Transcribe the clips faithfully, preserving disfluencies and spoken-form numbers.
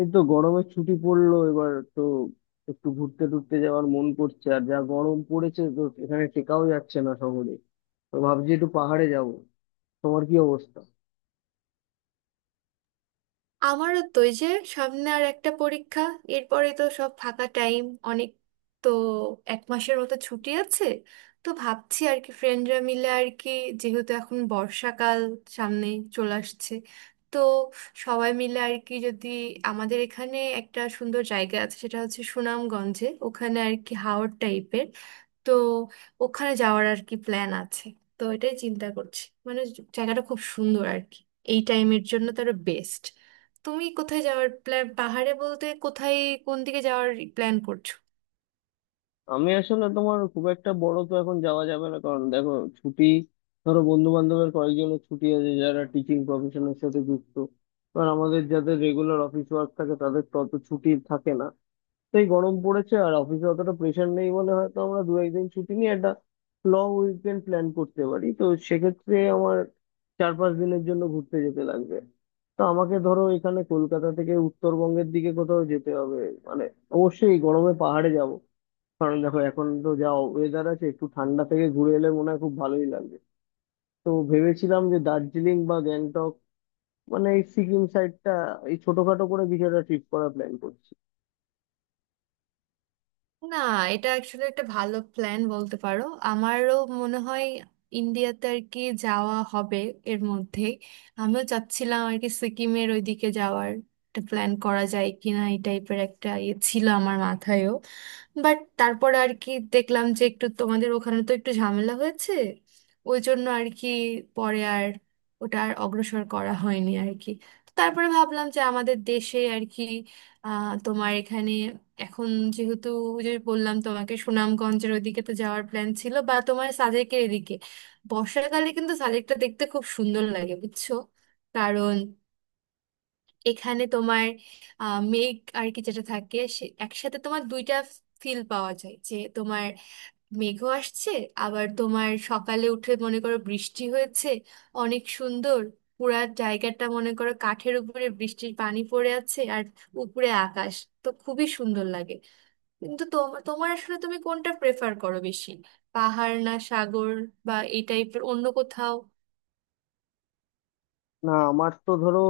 এই তো গরমের ছুটি পড়লো এবার তো। একটু ঘুরতে টুরতে যাওয়ার মন করছে, আর যা গরম পড়েছে তো এখানে টেকাও যাচ্ছে না শহরে। তো ভাবছি একটু পাহাড়ে যাব। তোমার কি অবস্থা? আমারও তো এই যে সামনে আর একটা পরীক্ষা। এরপরে তো সব ফাঁকা টাইম অনেক। তো এক মাসের মতো ছুটি আছে। তো ভাবছি আর কি ফ্রেন্ডরা মিলে আর কি, যেহেতু এখন বর্ষাকাল সামনে চলে আসছে। তো সবাই মিলে আর কি, যদি আমাদের এখানে একটা সুন্দর জায়গা আছে, সেটা হচ্ছে সুনামগঞ্জে, ওখানে আর কি হাওর টাইপের। তো ওখানে যাওয়ার আর কি প্ল্যান আছে। তো এটাই চিন্তা করছি, মানে জায়গাটা খুব সুন্দর আর কি, এই টাইমের জন্য তো আরো বেস্ট। তুমি কোথায় যাওয়ার প্ল্যান, পাহাড়ে বলতে কোথায়, কোন দিকে যাওয়ার প্ল্যান করছো? আমি আসলে তোমার খুব একটা বড় তো এখন যাওয়া যাবে না, কারণ দেখো ছুটি, ধরো বন্ধু বান্ধবের কয়েকজনের ছুটি আছে যারা টিচিং প্রফেশনের সাথে যুক্ত। কারণ আমাদের যাদের রেগুলার অফিস ওয়ার্ক থাকে তাদের তো অত ছুটি থাকে না। তাই গরম পড়েছে আর অফিসে অতটা প্রেশার নেই বলে হয়তো আমরা দু একদিন ছুটি নিয়ে একটা লং উইকেন্ড প্ল্যান করতে পারি। তো সেক্ষেত্রে আমার চার পাঁচ দিনের জন্য ঘুরতে যেতে লাগবে। তো আমাকে ধরো এখানে কলকাতা থেকে উত্তরবঙ্গের দিকে কোথাও যেতে হবে। মানে অবশ্যই এই গরমে পাহাড়ে যাব, কারণ দেখো এখন তো যা ওয়েদার আছে একটু ঠান্ডা থেকে ঘুরে এলে মনে হয় খুব ভালোই লাগবে। তো ভেবেছিলাম যে দার্জিলিং বা গ্যাংটক, মানে এই সিকিম সাইডটা, এই ছোটখাটো করে কিছু একটা ট্রিপ করার প্ল্যান করছি। না, এটা অ্যাকচুয়ালি একটা ভালো প্ল্যান বলতে পারো। আমারও মনে হয় ইন্ডিয়াতে আর কি যাওয়া হবে এর মধ্যে। আমিও চাচ্ছিলাম আর কি সিকিমের ওইদিকে যাওয়ার একটা প্ল্যান করা যায় কিনা, এই টাইপের একটা ইয়ে ছিল আমার মাথায়ও। বাট তারপরে আর কি দেখলাম যে একটু তোমাদের ওখানে তো একটু ঝামেলা হয়েছে, ওই জন্য আর কি পরে আর ওটা আর অগ্রসর করা হয়নি আর কি। তারপরে ভাবলাম যে আমাদের দেশে আর কি, আহ, তোমার এখানে এখন যেহেতু, ওই যে বললাম তোমাকে সুনামগঞ্জের ওদিকে তো যাওয়ার প্ল্যান ছিল বা তোমার সাজেকের এদিকে। বর্ষাকালে কিন্তু সাজেকটা দেখতে খুব সুন্দর লাগে, বুঝছো? কারণ এখানে তোমার আহ, মেঘ আর কি যেটা থাকে, সে একসাথে তোমার দুইটা ফিল পাওয়া যায়, যে তোমার মেঘও আসছে, আবার তোমার সকালে উঠে মনে করো বৃষ্টি হয়েছে। অনেক সুন্দর, পুরা জায়গাটা মনে করো কাঠের উপরে বৃষ্টির পানি পড়ে আছে আর উপরে আকাশ। তো খুবই সুন্দর লাগে। কিন্তু তোমার তোমার আসলে তুমি কোনটা প্রেফার করো বেশি, পাহাড় না সাগর, বা এই টাইপের অন্য কোথাও? না আমার তো ধরো,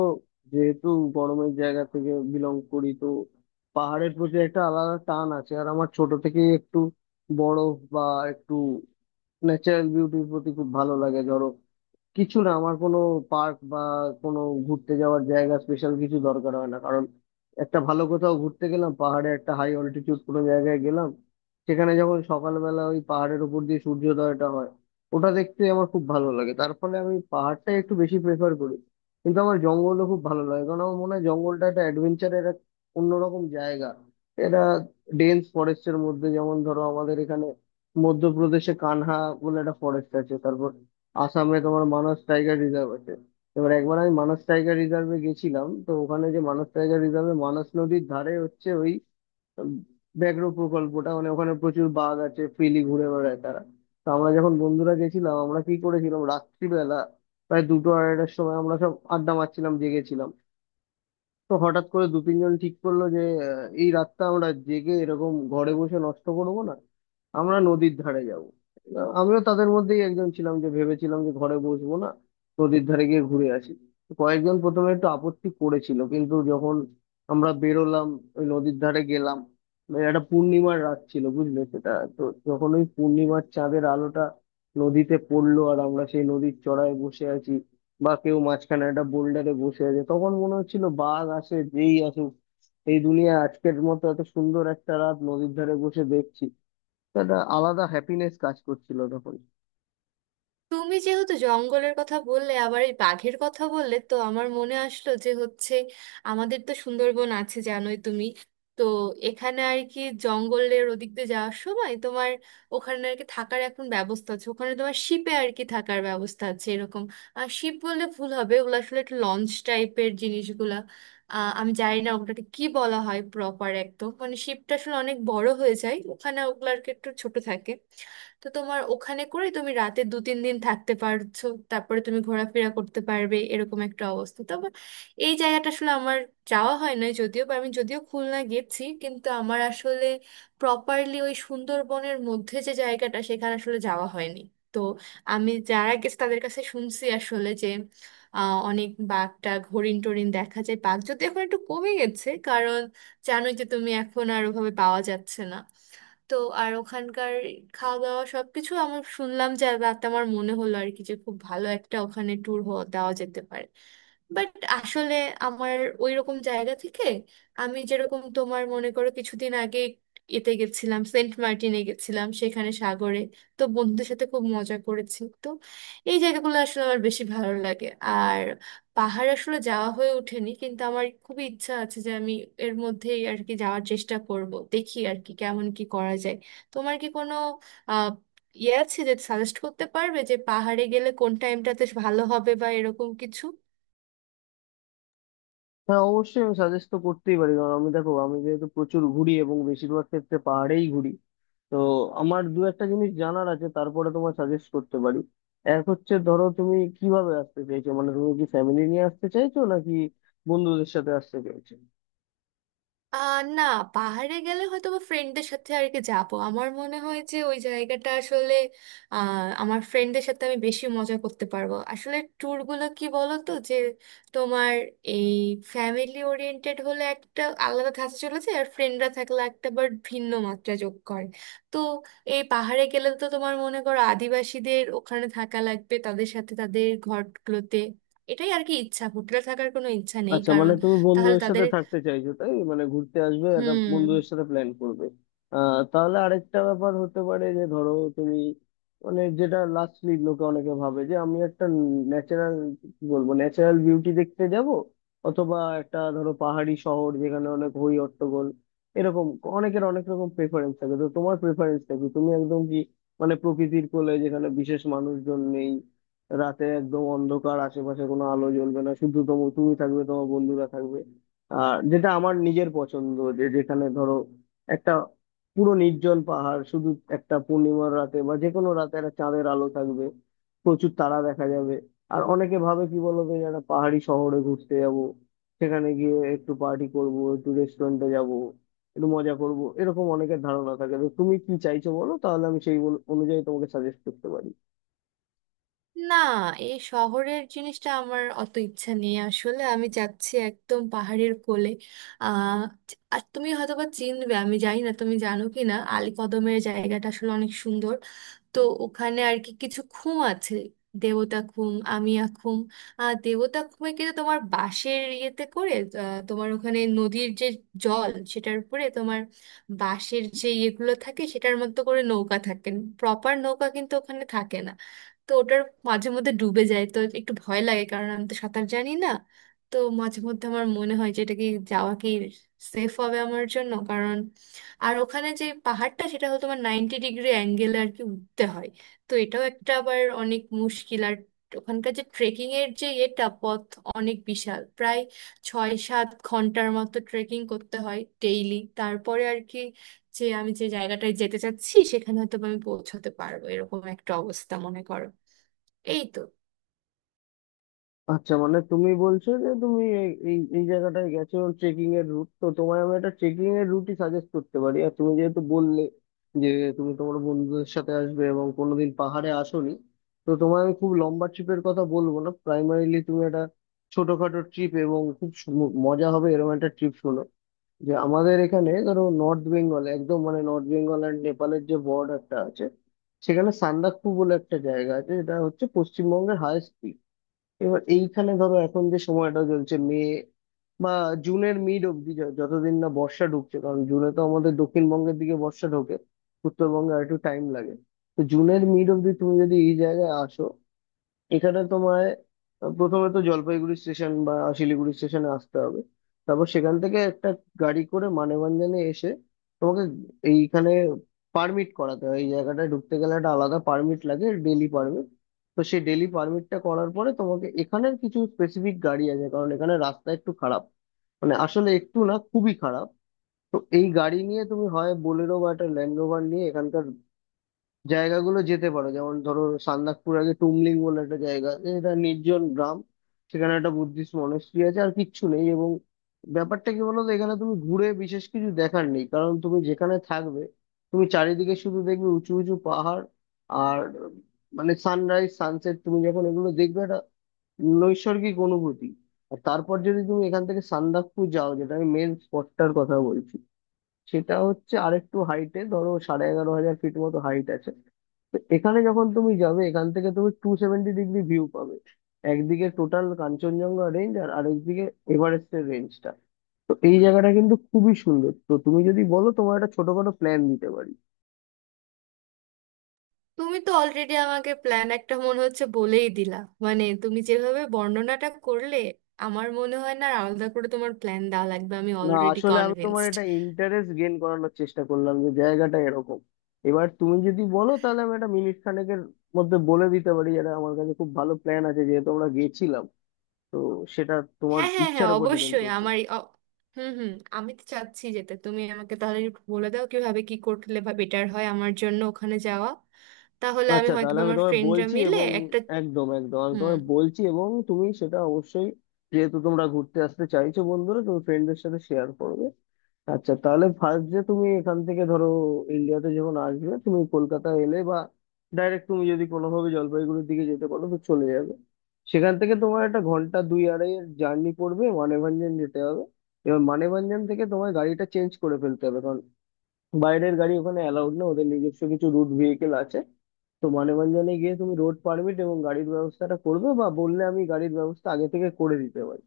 যেহেতু গরমের জায়গা থেকে বিলং করি তো পাহাড়ের প্রতি একটা আলাদা টান আছে। আর আমার ছোট থেকেই একটু বরফ বা একটু ন্যাচারাল বিউটির প্রতি খুব ভালো লাগে। ধরো কিছু না, আমার কোনো পার্ক বা কোনো ঘুরতে যাওয়ার জায়গা স্পেশাল কিছু দরকার হয় না, কারণ একটা ভালো কোথাও ঘুরতে গেলাম, পাহাড়ে একটা হাই অল্টিটিউড কোনো জায়গায় গেলাম, সেখানে যখন সকালবেলা ওই পাহাড়ের উপর দিয়ে সূর্যোদয়টা হয়, ওটা দেখতে আমার খুব ভালো লাগে। তার ফলে আমি পাহাড়টাই একটু বেশি প্রেফার করি। কিন্তু আমার জঙ্গলও খুব ভালো লাগে, কারণ আমার মনে হয় জঙ্গলটা একটা অ্যাডভেঞ্চারের এক অন্যরকম জায়গা। এটা ডেন্স ফরেস্টের মধ্যে যেমন ধরো আমাদের এখানে মধ্যপ্রদেশে কানহা বলে একটা ফরেস্ট আছে, তারপর আসামে তোমার মানস টাইগার রিজার্ভ আছে। এবার একবার আমি মানস টাইগার রিজার্ভে গেছিলাম, তো ওখানে যে মানস টাইগার রিজার্ভে মানস নদীর ধারে হচ্ছে ওই উম, ব্যাঘ্র প্রকল্পটা, মানে ওখানে প্রচুর বাঘ আছে, ফ্রিলি ঘুরে বেড়ায় তারা। তো আমরা যখন বন্ধুরা গেছিলাম, আমরা কি করেছিলাম রাত্রিবেলা প্রায় দুটো আড়াইটার সময় আমরা সব আড্ডা মারছিলাম, জেগেছিলাম। তো হঠাৎ করে দু তিনজন ঠিক করলো যে আহ, এই রাতটা আমরা জেগে এরকম ঘরে বসে নষ্ট করব না, আমরা নদীর ধারে যাব। আমিও তাদের মধ্যেই একজন ছিলাম যে ভেবেছিলাম যে ঘরে বসবো না, নদীর ধারে গিয়ে ঘুরে আসি। তো কয়েকজন প্রথমে একটু আপত্তি করেছিল, কিন্তু যখন আমরা বেরোলাম, ওই নদীর ধারে গেলাম, মানে একটা পূর্ণিমার রাত ছিল বুঝলে সেটা। তো যখন ওই পূর্ণিমার চাঁদের আলোটা নদীতে পড়লো আর আমরা সেই নদীর চড়ায় বসে আছি, বা কেউ মাঝখানে একটা বোল্ডারে বসে আছে, তখন মনে হচ্ছিল বাঘ আসে যেই আসুক, এই দুনিয়া আজকের মতো এত সুন্দর একটা রাত নদীর ধারে বসে দেখছি। তো একটা আলাদা হ্যাপিনেস কাজ করছিল তখন। তুমি যেহেতু জঙ্গলের কথা বললে আবার এই বাঘের কথা বললে, তো আমার মনে আসলো যে হচ্ছে আমাদের তো সুন্দরবন আছে, জানোই তুমি। তো এখানে আর কি জঙ্গলের ওদিক দিয়ে যাওয়ার সময় তোমার ওখানে আর কি থাকার এখন ব্যবস্থা আছে, ওখানে তোমার শিপে আর কি থাকার ব্যবস্থা আছে এরকম। আর শিপ বললে ভুল হবে, ওগুলো আসলে একটা লঞ্চ টাইপের জিনিসগুলা। আহ, আমি জানি না ওটাকে কি বলা হয় প্রপার একদম, মানে শিপটা আসলে অনেক বড় হয়ে যায়, ওখানে ওগুলো আর কি একটু ছোট থাকে। তো তোমার ওখানে করে তুমি রাতে দু তিন দিন থাকতে পারছো, তারপরে তুমি ঘোরাফেরা করতে পারবে এরকম একটা অবস্থা। তবে এই জায়গাটা আসলে আমার যাওয়া হয় না, যদিও বা আমি যদিও খুলনা গেছি, কিন্তু আমার আসলে প্রপারলি ওই সুন্দরবনের মধ্যে যে জায়গাটা, সেখানে আসলে যাওয়া হয়নি। তো আমি যারা গেছে তাদের কাছে শুনছি আসলে যে আহ, অনেক বাঘটা, হরিণ টরিন দেখা যায়, বাঘ যদি এখন একটু কমে গেছে, কারণ জানোই যে তুমি, এখন আর ওভাবে পাওয়া যাচ্ছে না। তো আর ওখানকার খাওয়া দাওয়া সবকিছু আমার শুনলাম, যে রাতে আমার মনে হলো আর কি যে খুব ভালো একটা ওখানে ট্যুর দেওয়া যেতে পারে। বাট আসলে আমার ওই রকম জায়গা থেকে আমি যেরকম তোমার মনে করো কিছুদিন আগে এতে গেছিলাম, সেন্ট মার্টিনে গেছিলাম সেখানে সাগরে। তো বন্ধুদের সাথে খুব মজা করেছি। তো এই জায়গাগুলো আসলে আমার বেশি ভালো লাগে। আর পাহাড় আসলে যাওয়া হয়ে ওঠেনি, কিন্তু আমার খুবই ইচ্ছা আছে যে আমি এর মধ্যেই আর কি যাওয়ার চেষ্টা করব, দেখি আর কি কেমন কি করা যায়। তোমার কি কোনো আহ ইয়ে আছে যে সাজেস্ট করতে পারবে যে পাহাড়ে গেলে কোন টাইমটাতে ভালো হবে, বা এরকম কিছু? হ্যাঁ অবশ্যই আমি সাজেস্ট তো করতেই পারি, কারণ আমি দেখো আমি যেহেতু প্রচুর ঘুরি এবং বেশিরভাগ ক্ষেত্রে পাহাড়েই ঘুরি। তো আমার দু একটা জিনিস জানার আছে, তারপরে তোমার সাজেস্ট করতে পারি। এক হচ্ছে ধরো তুমি কিভাবে আসতে চাইছো, মানে তুমি কি ফ্যামিলি নিয়ে আসতে চাইছো নাকি বন্ধুদের সাথে আসতে চাইছো? আহ না, পাহাড়ে গেলে হয়তো বা ফ্রেন্ডদের সাথে আর কি যাবো। আমার মনে হয় যে ওই জায়গাটা আসলে আহ আমার ফ্রেন্ডদের সাথে আমি বেশি মজা করতে পারবো আসলে। ট্যুর গুলো কি বলো তো, যে তোমার এই ফ্যামিলি ওরিয়েন্টেড হলে একটা আলাদা ধাঁচে চলে যায়, আর ফ্রেন্ডরা থাকলে একটা বার ভিন্ন মাত্রা যোগ করে। তো এই পাহাড়ে গেলে তো তোমার মনে করো আদিবাসীদের ওখানে থাকা লাগবে, তাদের সাথে তাদের ঘরগুলোতে। এটাই আর কি ইচ্ছা, হোটেলে থাকার কোনো ইচ্ছা নেই, আচ্ছা মানে কারণ তুমি তাহলে বন্ধুদের সাথে তাদের, থাকতে চাইছো, তাই মানে ঘুরতে আসবে একটা হুম। বন্ধুদের সাথে প্ল্যান করবে। আহ তাহলে আরেকটা ব্যাপার হতে পারে যে ধরো তুমি, মানে যেটা লাস্টলি লোকে অনেকে ভাবে যে আমি একটা ন্যাচারাল, কি বলবো, ন্যাচারাল বিউটি দেখতে যাব, অথবা একটা ধরো পাহাড়ি শহর যেখানে অনেক হই হট্টগোল এরকম। অনেকের অনেক রকম প্রেফারেন্স থাকে, তো তোমার প্রেফারেন্সটা কি? তুমি একদম কি, মানে প্রকৃতির কোলে যেখানে বিশেষ মানুষজন নেই, রাতে একদম অন্ধকার, আশেপাশে কোনো আলো জ্বলবে না, শুধু তো তুমি থাকবে তোমার বন্ধুরা থাকবে, আর যেটা আমার নিজের পছন্দ যে যেখানে ধরো একটা পুরো নির্জন পাহাড়, শুধু একটা পূর্ণিমার রাতে বা যে কোনো রাতে একটা চাঁদের আলো থাকবে, প্রচুর তারা দেখা যাবে। আর অনেকে ভাবে কি বলতো যে একটা পাহাড়ি শহরে ঘুরতে যাব, সেখানে গিয়ে একটু পার্টি করব, একটু রেস্টুরেন্টে যাব, একটু মজা করব, এরকম অনেকের ধারণা থাকে। তো তুমি কি চাইছো বলো, তাহলে আমি সেই অনু- অনুযায়ী তোমাকে সাজেস্ট করতে পারি। না, এই শহরের জিনিসটা আমার অত ইচ্ছা নেই আসলে, আমি যাচ্ছি একদম পাহাড়ের কোলে। আহ আর তুমি হয়তোবা চিনবে, আমি জানি না তুমি জানো কি না, আলীকদমের জায়গাটা আসলে অনেক সুন্দর। তো ওখানে আর কি কিছু খুম আছে, দেবতা খুম, আমিয়া খুম। আহ দেবতা খুমে কিন্তু তোমার বাঁশের ইয়েতে করে, আহ, তোমার ওখানে নদীর যে জল, সেটার উপরে তোমার বাঁশের যে ইয়েগুলো থাকে, সেটার মধ্যে করে নৌকা থাকে। প্রপার নৌকা কিন্তু ওখানে থাকে না। তো ওটার মাঝে মধ্যে ডুবে যায়, তো একটু ভয় লাগে, কারণ আমি তো সাঁতার জানি না। তো মাঝে মধ্যে আমার মনে হয় যে এটা কি, যাওয়া কি সেফ হবে আমার জন্য, কারণ আর ওখানে যে পাহাড়টা, সেটা হলো তোমার নাইনটি ডিগ্রি অ্যাঙ্গেলে আর কি উঠতে হয়। তো এটাও একটা আবার অনেক মুশকিল। আর ওখানকার যে ট্রেকিং এর যে এটা পথ, অনেক বিশাল, প্রায় ছয় সাত ঘন্টার মতো ট্রেকিং করতে হয় ডেইলি। তারপরে আর কি যে আমি যে জায়গাটায় যেতে চাচ্ছি সেখানে হয়তো বা আমি পৌঁছাতে পারবো এরকম একটা অবস্থা, মনে করো। এই তো। আচ্ছা মানে তুমি বলছো যে তুমি এই এই এই জায়গাটায় গেছো ট্রেকিং এর রুট, তো তোমায় আমি একটা ট্রেকিং এর রুটই সাজেস্ট করতে পারি। আর তুমি যেহেতু বললে যে তুমি তোমার বন্ধুদের সাথে আসবে এবং কোনোদিন পাহাড়ে আসোনি, তো তোমায় আমি খুব লম্বা ট্রিপের কথা বলবো না। প্রাইমারিলি তুমি একটা ছোটখাটো ট্রিপ এবং খুব সু- মজা হবে এরকম একটা ট্রিপ শোনো। যে আমাদের এখানে ধরো নর্থ বেঙ্গল, একদম মানে নর্থ বেঙ্গল অ্যান্ড নেপালের যে বর্ডারটা আছে, সেখানে সান্দাকফু বলে একটা জায়গা আছে যেটা হচ্ছে পশ্চিমবঙ্গের হায়েস্ট। এবার এইখানে ধরো এখন যে সময়টা চলছে মে বা জুনের মিড অব্দি, য- যতদিন না বর্ষা ঢুকছে, কারণ জুনে তো আমাদের দক্ষিণবঙ্গের দিকে বর্ষা ঢোকে, উত্তরবঙ্গে আর একটু টাইম লাগে। তো জুনের মিড অব্দি তুমি যদি এই জায়গায় আসো, এখানে তোমায় প্রথমে তো জলপাইগুড়ি স্টেশন বা শিলিগুড়ি স্টেশনে আসতে হবে। তারপর সেখান থেকে একটা গাড়ি করে মানেভঞ্জনে এসে তোমাকে এইখানে পারমিট করাতে হয়, এই জায়গাটায় ঢুকতে গেলে একটা আলাদা পারমিট লাগে, ডেলি পারমিট। তো সেই ডেলি পারমিটটা করার পরে তোমাকে এখানের কিছু স্পেসিফিক গাড়ি আছে, কারণ এখানে রাস্তা একটু খারাপ, মানে আসলে একটু না, খুবই খারাপ। তো এই গাড়ি নিয়ে তুমি হয় বোলেরো বা একটা ল্যান্ড রোভার নিয়ে এখানকার জায়গাগুলো যেতে পারো, যেমন ধরো সান্দাকপুর আগে টুমলিং বলে একটা জায়গা আছে, এটা নির্জন গ্রাম। সেখানে একটা বুদ্ধিস্ট মনাস্ট্রি আছে আর কিচ্ছু নেই। এবং ব্যাপারটা কি বলতো, এখানে তুমি ঘুরে বিশেষ কিছু দেখার নেই, কারণ তুমি যেখানে থাকবে, তুমি চারিদিকে শুধু দেখবে উঁচু উঁচু পাহাড়। আর মানে সানরাইজ সানসেট তুমি যখন এগুলো দেখবে, একটা নৈসর্গিক অনুভূতি। আর তারপর যদি তুমি এখান থেকে সান্দাকফু যাও, যেটা আমি মেন স্পটটার কথা বলছি, সেটা হচ্ছে আরেকটু হাইটে, ধরো সাড়ে এগারো হাজার ফিট মতো হাইট আছে। তো এখানে যখন তুমি যাবে, এখান থেকে তুমি টু সেভেন্টি ডিগ্রি ভিউ পাবে, একদিকে টোটাল কাঞ্চনজঙ্ঘা রেঞ্জ আর আরেকদিকে এভারেস্টের রেঞ্জটা। তো এই জায়গাটা কিন্তু খুবই সুন্দর। তো তুমি যদি বলো তোমার একটা ছোটখাটো প্ল্যান দিতে পারি। তুমি তো অলরেডি আমাকে প্ল্যান একটা মনে হচ্ছে বলেই দিলা। মানে তুমি যেভাবে বর্ণনাটা করলে, আমার মনে হয় না আর আলাদা করে তোমার প্ল্যান দেওয়া লাগবে, আমি না অলরেডি আসলে আমি তোমার কনভিন্সড। এটা ইন্টারেস্ট গেইন করানোর চেষ্টা করলাম যে জায়গাটা এরকম। এবার তুমি যদি বলো তাহলে আমি একটা মিনিট খানেকের মধ্যে বলে দিতে পারি, যেটা আমার কাছে খুব ভালো প্ল্যান আছে যেহেতু আমরা গেছিলাম। তো সেটা তোমার হ্যাঁ হ্যাঁ হ্যাঁ, ইচ্ছার উপর ডিপেন্ড অবশ্যই। করছে। আমার এই অ- হুম, হুম। আমি তো চাচ্ছি যেতে, তুমি আমাকে তাহলে একটু বলে দাও কিভাবে কি করলে বা বেটার হয় আমার জন্য ওখানে যাওয়া। তাহলে আমি আচ্ছা হয়তো তাহলে বা আমি আমার তোমায় ফ্রেন্ডরা বলছি, মিলে এবং একটা, একদম একদম আমি হুম। তোমায় বলছি এবং তুমি সেটা অবশ্যই, যেহেতু তোমরা ঘুরতে আসতে চাইছো বন্ধুরা, তুমি ফ্রেন্ডদের সাথে শেয়ার করবে। আচ্ছা তাহলে ফার্স্ট যে তুমি এখান থেকে ধরো ইন্ডিয়াতে যখন আসবে, তুমি কলকাতা এলে বা ডাইরেক্ট তুমি যদি কোনোভাবে জলপাইগুড়ির দিকে যেতে পারো তো চলে যাবে। সেখান থেকে তোমার একটা ঘন্টা দুই আড়াইয়ের জার্নি পড়বে, মানেভঞ্জন যেতে হবে। এবার মানেভঞ্জন থেকে তোমায় গাড়িটা চেঞ্জ করে ফেলতে হবে, বাইরের গাড়ি ওখানে অ্যালাউড না, ওদের নিজস্ব কিছু রুট ভেহিকেল আছে। তো মানববন্ধনে গিয়ে তুমি রোড পারমিট এবং গাড়ির ব্যবস্থাটা করবে, বা বললে আমি গাড়ির ব্যবস্থা আগে থেকে করে দিতে পারি।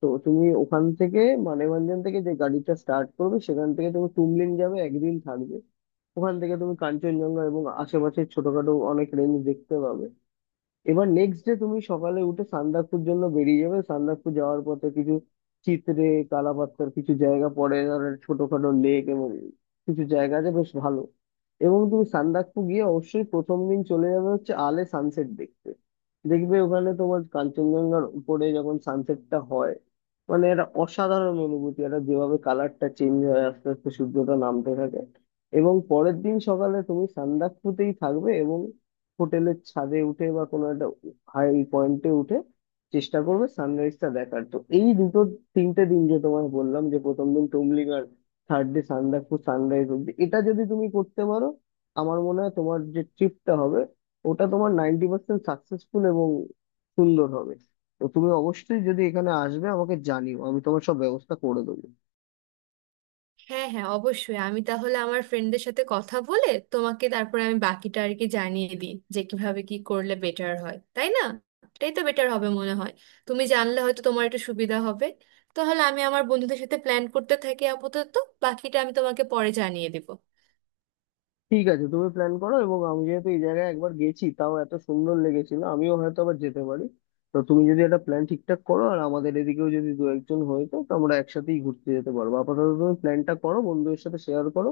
তো তুমি ওখান থেকে, মানববন্ধন থেকে যে গাড়িটা স্টার্ট করবে, সেখান থেকে তুমি তুমলিন যাবে, একদিন থাকবে। ওখান থেকে তুমি কাঞ্চনজঙ্ঘা এবং আশেপাশের ছোটখাটো অনেক রেঞ্জ দেখতে পাবে। এবার নেক্সট ডে তুমি সকালে উঠে সান্দাকফুর জন্য বেরিয়ে যাবে। সান্দাকফু যাওয়ার পথে কিছু চিত্রে কালাপাতার কিছু জায়গা পড়ে, ধরো ছোটখাটো লেক এবং কিছু জায়গা আছে বেশ ভালো। এবং তুমি সান্দাকফু গিয়ে অবশ্যই প্রথম দিন চলে যাবে হচ্ছে আলে সানসেট দেখতে। দেখবে ওখানে তোমার কাঞ্চনজঙ্ঘার উপরে যখন সানসেটটা হয়, মানে এটা অসাধারণ অনুভূতি, এটা যেভাবে কালারটা চেঞ্জ হয় আস্তে আস্তে সূর্যটা নামতে থাকে। এবং পরের দিন সকালে তুমি সান্দাকফুতেই থাকবে এবং হোটেলের ছাদে উঠে বা কোনো একটা হাই পয়েন্টে উঠে চেষ্টা করবে সানরাইজটা দেখার। তো এই দুটো তিনটে দিন যে তোমায় বললাম, যে প্রথম দিন তুমলিং আর থার্ড ডে সান্দাকফু সানরাইজ অব্দি, এটা যদি তুমি করতে পারো আমার মনে হয় তোমার যে ট্রিপটা হবে ওটা তোমার নাইনটি পার্সেন্ট সাকসেসফুল এবং সুন্দর হবে। তো তুমি অবশ্যই যদি এখানে আসবে আমাকে জানিও, আমি তোমার সব ব্যবস্থা করে দেবো। হ্যাঁ হ্যাঁ, অবশ্যই। আমি তাহলে আমার ফ্রেন্ডদের সাথে কথা বলে তোমাকে, তারপরে আমি বাকিটা আর কি জানিয়ে দিই যে কিভাবে কি করলে বেটার হয়, তাই না? এটাই তো বেটার হবে মনে হয়, তুমি জানলে হয়তো তোমার একটু সুবিধা হবে। তাহলে আমি আমার বন্ধুদের সাথে প্ল্যান করতে থাকি আপাতত, বাকিটা আমি তোমাকে পরে জানিয়ে দিব। ঠিক আছে তুমি প্ল্যান করো, এবং আমি যেহেতু এই জায়গায় একবার গেছি তাও এত সুন্দর লেগেছিল, আমিও হয়তো আবার যেতে পারি। তো তুমি যদি একটা প্ল্যান ঠিকঠাক করো আর আমাদের এদিকেও যদি দু একজন হয়ে তো তো আমরা একসাথেই ঘুরতে যেতে পারবো। আপাতত তুমি প্ল্যানটা করো, বন্ধুদের সাথে শেয়ার করো।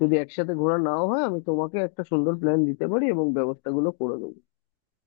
যদি একসাথে ঘোরা নাও হয় আমি তোমাকে একটা সুন্দর প্ল্যান দিতে পারি এবং ব্যবস্থাগুলো করে দেবো।